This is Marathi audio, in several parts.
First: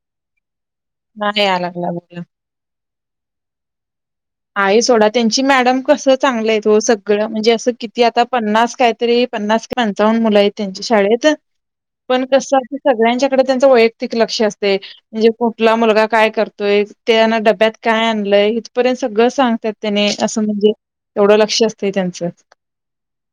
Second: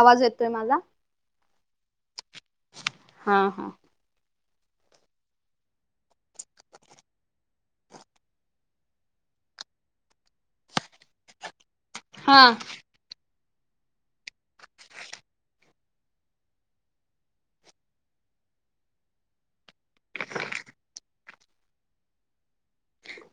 आवाज येतोय माझा नाही अलाग लाग हा हा आई सोडा त्यांची मॅडम कसं चांगलं आहे हो सगळं म्हणजे असं किती आता पन्नास कायतरी पन्नास पंचावन्न मुलं आहेत त्यांच्या शाळेत पण हा कसं सगळ्यांच्या वैयक्तिक लक्ष अस म्हणजे कुठला मुलगा काय करतोयना डब्यात काय आणलंयथर्यंत सगळं सांगतात त्याने असं म्हणजे तेवढं लक्ष असतं त्यांचं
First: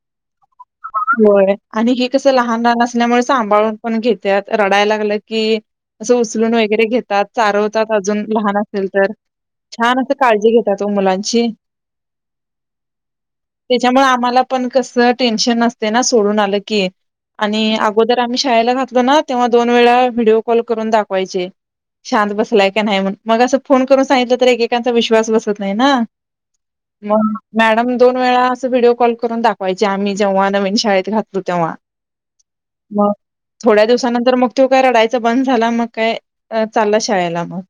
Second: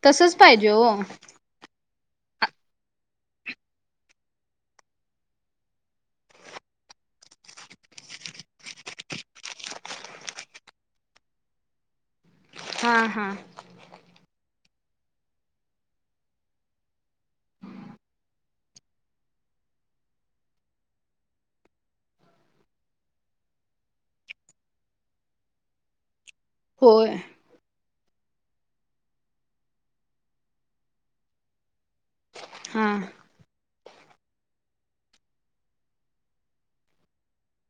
तसच पाहिजे हो होय आणि हि कसं लहान लहान असल्यामुळे सांभाळून पण घेतात रडायला लागलं की असं उचलून वगैरे घेतात चारवतात अजून लहान असेल तर छान असे काळजी घेतात तो मुलांची हा हा त्याच्यामुळे आम्हाला पण कस टेन्शन नसते ना सोडून आलं की आणि अगोदर आम्ही शाळेला घातलो ना तेव्हा दोन वेळा व्हिडिओ कॉल करून दाखवायचे शांत बसलाय का नाही मग फोन करून सांगितलं विश्वास बसत नाही ना होय म मॅडम दोन वेळा असं व्हिडिओ कॉल करून दाखवायचे आम्ही जेव्हा नवीन शाळेत घातलो तेव्हा हा मग थोड्या दिवसानंतर मग तो काय रडायच बंद झाला मग काय चाललं शाळेला मग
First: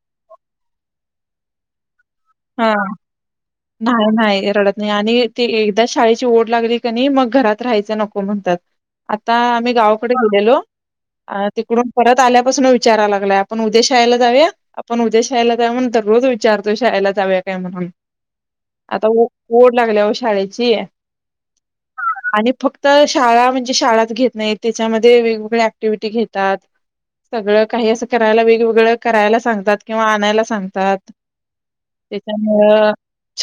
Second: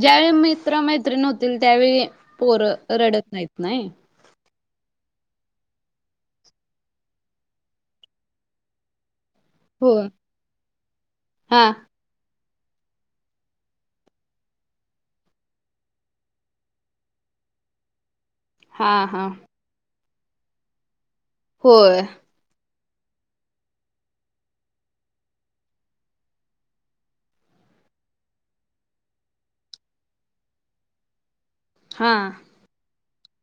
ज्यावेळी मित्र मैत्रिण होतील त्यावेळी हा पोरं रडत नाहीत नाही नाही एरडच आणि तेी एकदा शाळेची ओढ लागली क नाही मग घरात राहायचं नको म्हणतात आता आम्ही हो गावाकडे गेलेलो हा तिकडून परत आल्या विाराय लागला आपण उद्या शाळेला जाऊया आपण उद्या शाळेला जा म्हण रोज विचारतो शाळेला जावे काय म्हणून हा आता हा ओढ लागल्या अश शाळेची आहे होय तर शाळा म्हणजे शाळच घेत नाही त्याच्यामध्ये वेगवेगळ ऍक्टिव्हटी घेतात सगळं काही असं करायला वेगवेगळं करायला सांगतात किंवा आणायला सांगतात हा त्याच्यामुळं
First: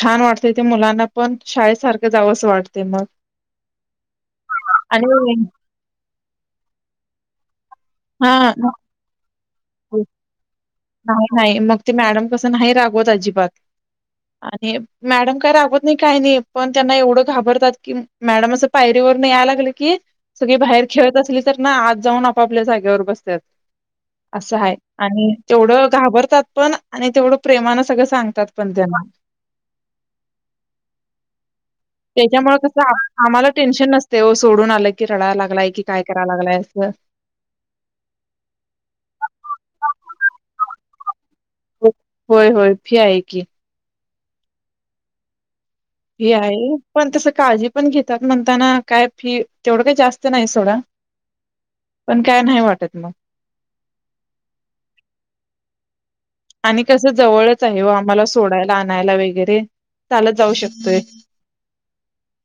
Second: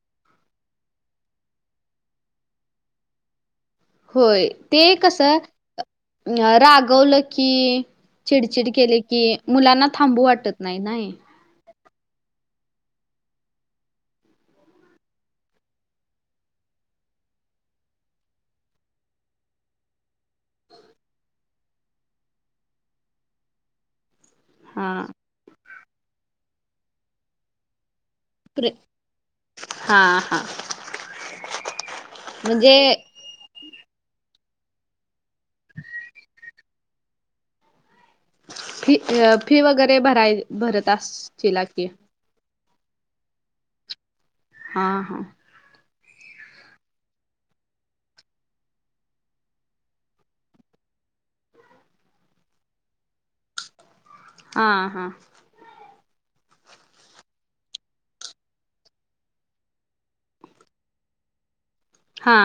छान वाटते ते मुलांना पण शाळेसारखं जावंच वाटते मग होय ते आणि कस रागवलं की हा चिडचिड केले की मुलांना थांबू वाटत नाही नाही हा हाय मग ते मॅडम कसं नाही रागवत अजिबात आणि मॅडम काय रागवत नाही काही नाही पण त्यांना एवढं घाबरतात कि मॅडम असं पायरीवरून यायला लागली की सगळी बाहेर खेळत असली तर ना आत जाऊन आपापल्या जागेवर बसतात असं आहे हा आणि व घाबरतात पण आणि तेवढ प्रमाण पण राहतात सांगतात प्रे पण तेना हा हा त्याच्यामुळे म्हणजे कस आम्हाला टेन्शन नसते ओ सोडून आला की रडायला लागलाय की काय कराय लागलाय ह फी वगैरे भरावी होय होय फी आहे की हा हा फी आहे पण तस काळजी पण घेतात म्हणताना काय फी तेवढं काही जास्त नाही सोडा पण काय नाही वाटत मग हा हा आणि कस जवळच आहे ओ आम्हाला सोडायला आणायला वगैरे चालत जाऊ शकतोय हा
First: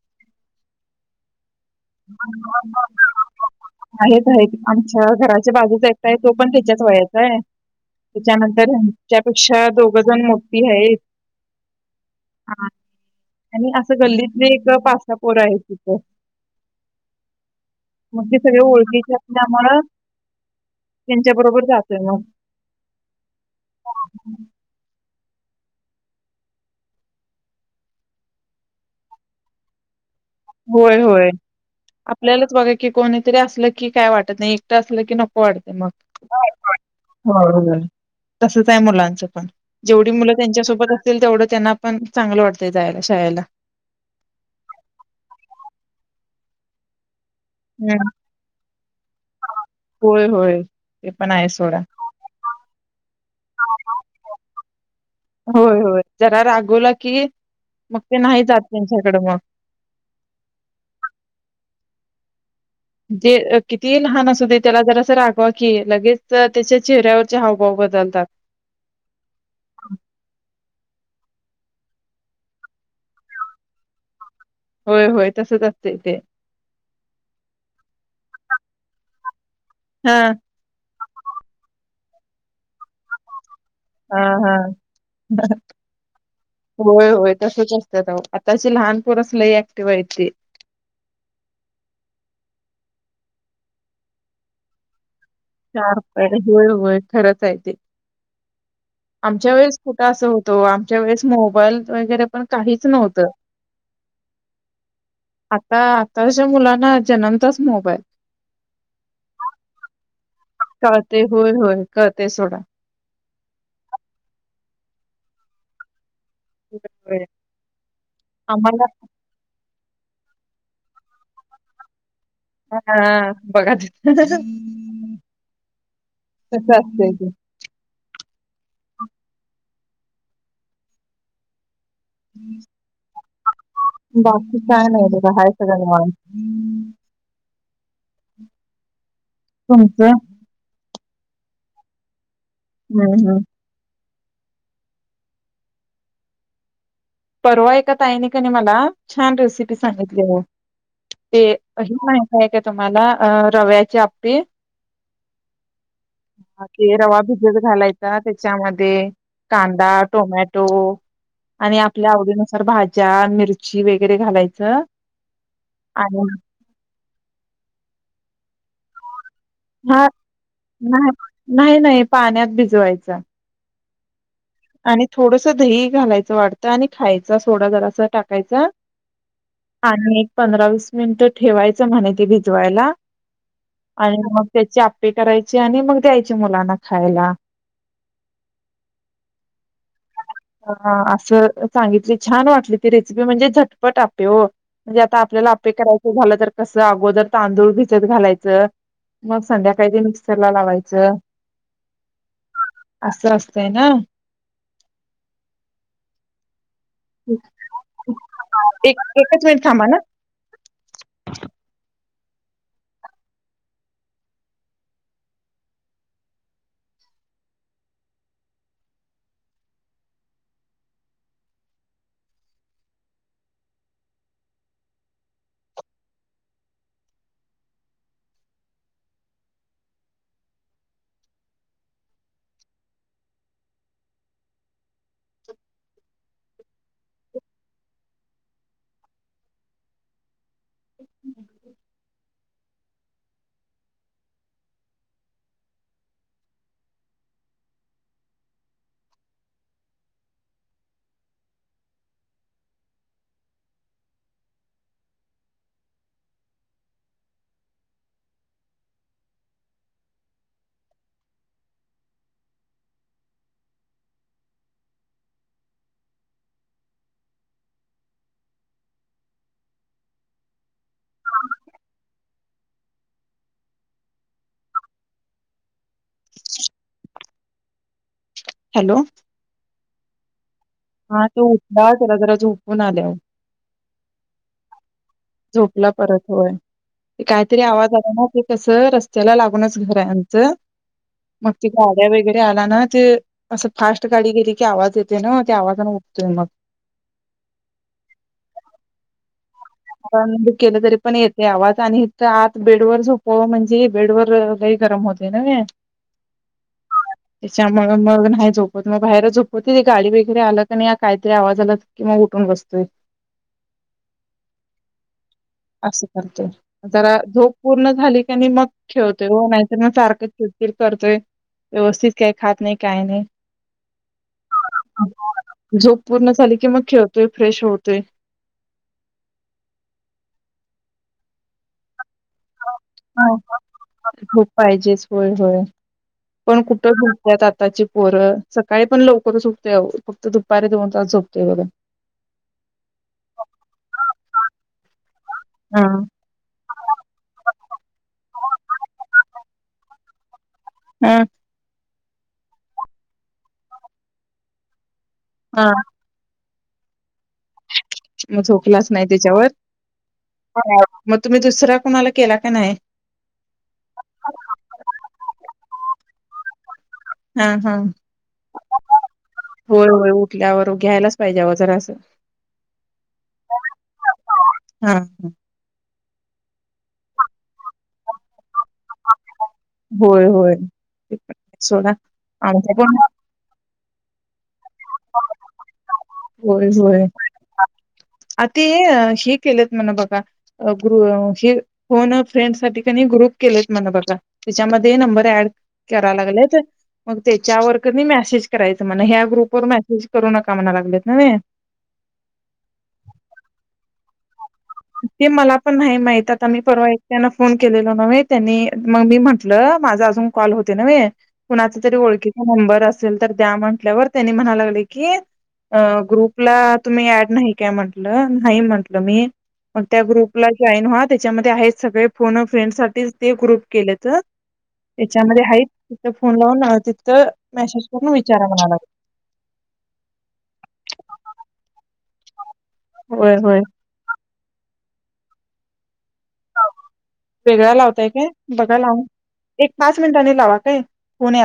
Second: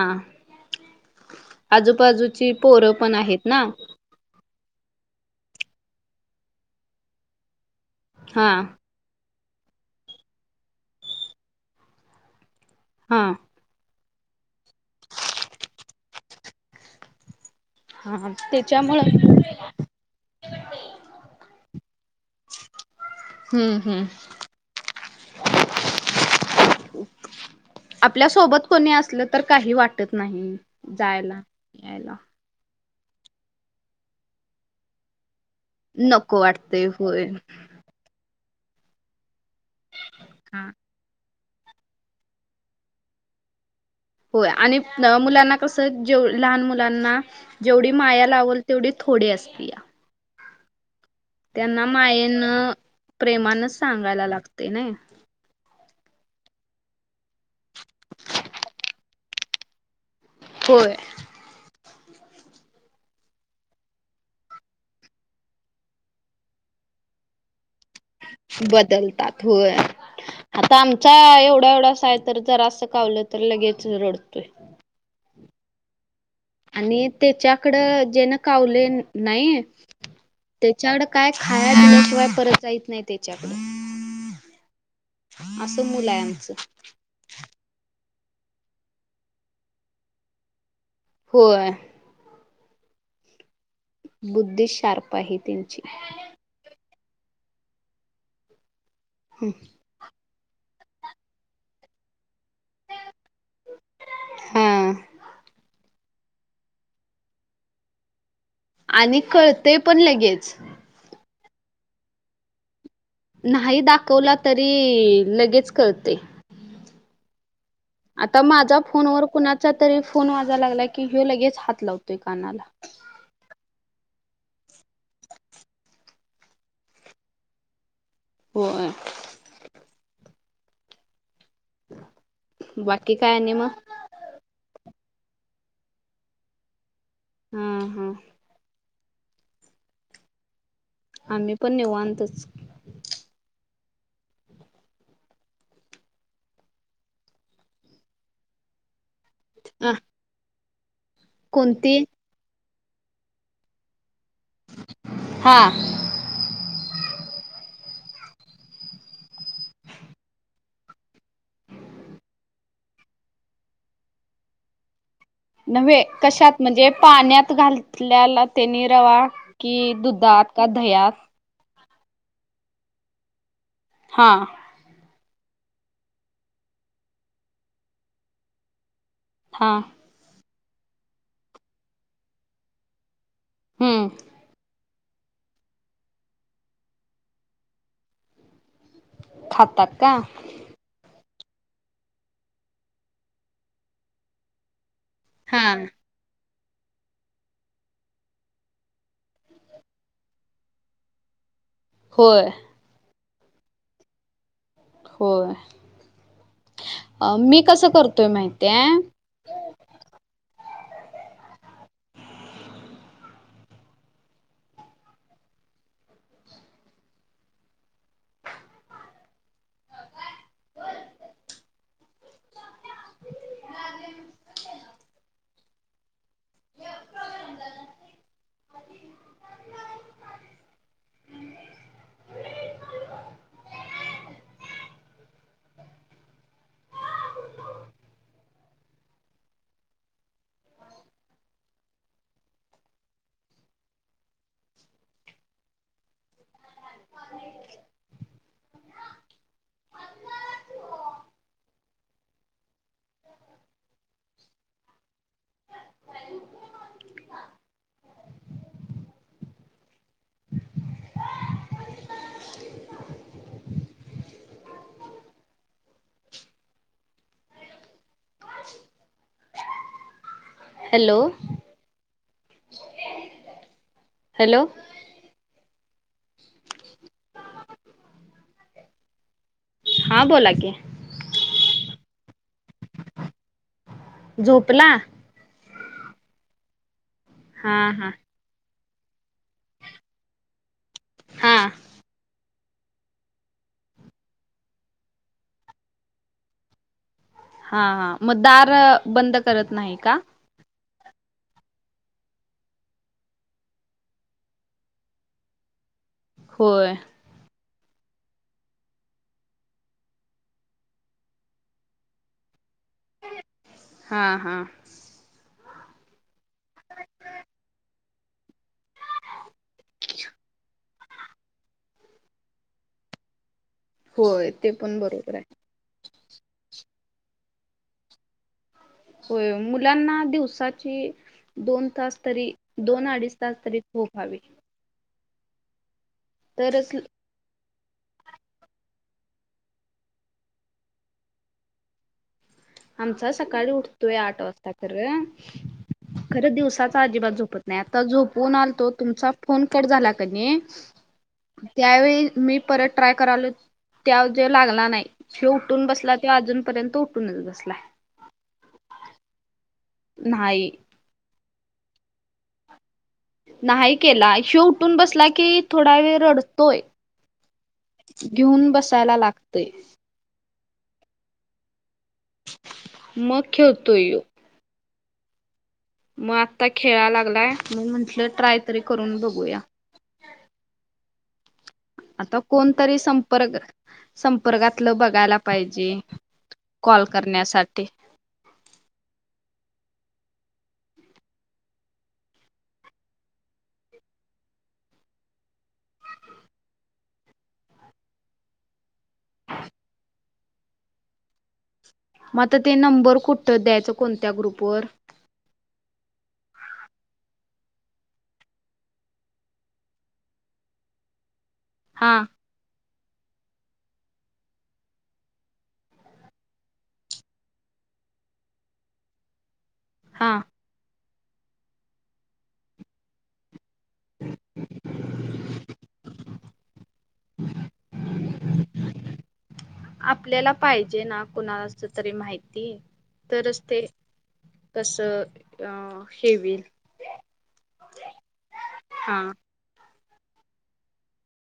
आजूबाजूची पोरं पण आहेत ना आहेत आहेत आमच्या घराच्या बाजूचा एक आहे तो पण त्याच्याच वयाचा आहे हा त्याच्यानंतर अशा दोघं जण मोठी आहेत हा आणि गल्लीतले एक पाच सहा पोर आहे तिथं मग हा ते सगळे त्याच्यामुळे ओळखीचे असल्यामुळे त्यांच्या बरोबर जात आहे ना हम्म हम्म आपल्या सोबत कोणी असलं तर काही वाटत वाटत नाही होय होय जायला - यायला. आपल्यालाच बघा की कोणीतरी असलं की काय वाटत नाही एकट असलं की नको. वाटते मग नको वाटते होय ह तसच आहे मुलांचं पण जेवढी मुलं हा त्यांच्यासोबत असतील तेवढंच त्यांना पण चांगलं वाटतय जायला शाळेला हो आणि मुलांना कसं जेवढी लहान मुलांना जेवढी हम्म, माया लावल तेवढी थोडे असते या होय होय ते पण आहे सोडा त्यांना मायेन प्रेमानच सांगायला लागते नाय होय होय जरा रागवला की मग ते नाही जात त्यांच्याकडे मग हो जे किती लहान असू दे त्याला जरास रागवा कि लगेच त्याच्या चेहऱ्यावरचे हावभाव ब बदलतात होय. आता आमचा एवढा एवढासा आहे तर जरासं कावलं तर लगेच रडतोय होय होय तसच असतय ते आणि त्याच्याकड जेन कावले नाही हा त्याच्याकड काय खायला शिवाय परत जाहीच नाही त्याच्या हा हा असं मुलं आहे आमचं. होय होय तसेच असतात. आताची लहानपरच लई ऍक्टिवयची होय बुद्धि शार्प आहे त्यांची चार पा होय होय खरंच आहे ते आमच्या वेळेस कुठं असं होत तो आमच्या वेळेस मोबाईल वगैरे पण काहीच नव्हत हा. आता तश मुलांना जन्मताच मोबाईल आणि कळतंय पण लगेच काय ते? होय होय कळतय सोडा. नाही दाखवला तरी लगेच कळतय होय. - आता माझ्या आम्हाला फोनवर कुणाच्या तरी फोन वााय लागला की हो लगेच हात लावतो हाा बघ तस तस असतंय ते हो आहे हम्म की काय नाही मग बाकी छय नाही खाय सन मा हा हा तुमचं आम्ही पण निवांतच हम्म हम्म परवा आहेऐ का त आहेनी का नाही मला छान रेसिपी अ सांगितली आहे ते अ कोणती प काय. तुम्हाला रव्याचे. हा वा. भिजत घालायचा त्याच्यामध्ये कांदा टोमॅटो आणि आपल्या आवडीनुसार भाज्या मिरची वगैरे घालायचं नव्हे आणि कशात म्हणजे पाण्यात घातल्याला तेनीीरावा हा नाही नाही नाही पाण्यात भिजवायचा हा आणि थोडस दही घालायचं वाटतं आणि खायचा सोडा जरा अस टाकायचा हा आणि एक पंधरा वस स मिनिटं ठेवायच म्हणे ते भिजवायला हम्म आणि मग त्याच्या ते करायचे आणि मग द्यायचे मुलांना खायला खात का हा असं सांगितली छान वाटली ती रेसिपी म्हणजे झटपट आपे हो म्हणजे आता आपल्याला हा आपपे करायचं झालं तर कसं अगोदर तांदूळ भिजत घालायचं मग संध्याकाळी ते मिक्सर ला लावायचं होय असं रस्तय ना होय अ मी कसं करतोय माहिती आहे एक एकच मिनिट थांबा ना बर. [inaudible] [inaudible] Hello hello. हॅलो. हा बोला की. हा तो जरा उठला, त्याला झोपवून आले. झोपला? झोपला परत होय. काहीतरी हा आवाज हा आला ना, ते कसं तर रस्त्याला लागूनच घरचं हाय आमचं. मग हा ती हा गाड्या वगैरे आल्या ज्यानं ते असं फास्ट गाडी गेली की, आवाज येतोय नव्ह. त्या आवाजाने उठतोय मग. हा हा, मग दार बंद करत नाही का बुक केलं तरी पण येतंय आवाज आणि हित आत बेडवर झोपावं, म्हणजे बेडवर लय गरम होतंय नव्हे. होय. ज्यामुळं मग नाही झोपत. म बाहेरच झोपवती गाडी वगैरे आलं का न्हाई कायतरी आवाज आला की मग उठून बसतोय. हां हां. असं करतोय, जरा झोप पूर्ण झाली का नाई मग ठेवतोय ओ, नाहीतर मग सारखं चिडचिड करतोय, व्यवस्थित काही खात नाय, काय नाय. होय ते पण बरोबर आहे झोप पूर्ण झाली, की मग खेळ तोही फ्रेश होतोय. मुलांना दिवसाची दोन तास तरी दोन आडीच तास तरी झोप हवी. होय होय. पण तरच कुठं झोपत्यात आ त्ताची पोरं सकाळी पण लवकरच उठतंय आवो, फक्त दुपारी दोन तास झोपतोय बघा. आमचा सकाळी उठतोय, आठ वाजता खर. हा. खरं दिवसाचा अजिबात झोपत नाही, आता झोपवून आलतो तुमचा फोन कट झाला क नी हा. त्यावेळी मी परत ट्राय करालोय, त्याव जो लागला नाय ह्यो उठून बसला, त्यो अजून पर्यंत उठून म झोपलाच नाही तेच्यावर? नाही ह मग तुम्ही दुस दुसरा कुणाला केला का नाही नाही केला ह्यो उठून बसला की थोडा वेळ रडतोय हां हां घेऊन बसायला लागतय होय होय उठल्यावर घ्यायलाच पाहिजे आलो जरासं मग खेळतोय हां ह म आत्ता खेळालागलाय मग म्हंटलं ट्राय तरी करून बगूया होय होय ते पण आहे सोडा आता आमचं पण कोणतरी संपर्क सं परगातलं बगायला पाहिजे होय कॉल होय करण्यासाठी आ ते हे केलत म्हण बघा ग्रु हे फोन अ फ्रेंड साठी कणी ग्रुप केलेत म्हण बघा तेच्यामधी नंबर अँड करायलागलेत मग तेच्यावर कणी मेसेज करायचं म्हण ह्या ग्रुपवर मेसेज करु नका म्हणालागलेत न्हवे मता ते नंबर कुठं द्यायचं कोणत्या ग्रुप ते मला पण नाही माहित आता मी परवा एक त्यांना फोन केलेलो नव्हे त्यांनी मग मी म्हटलं माझा अजून कॉल होते नव्हे कुणाचा तरी हा ओळखीचा नंबर अस असल तर द्या म्हटल्यावर त्यांनी म्हणा लागले की ग्रुपला तुम्ही ऍड नाही काय म्हटलं नाही म्हंटलं मी मग त्या हा ग्रुपला जॉईन होत त्याच्यामध्ये आहेत सगळे फोन फ्रेंड साठीच ते ग्रुप केलं तर त्याच्यामध्ये आहे त फोन लावून तिथं मेसेज करून विचारा म्हणाला आपल्याला पाहिजे ना कुणाला अस तरी माहिती होय तर होय असते कस अ हे होईल वेगळा लावताय काय बघा लावून हा एक पाच मिनिटांनी लावा काय होन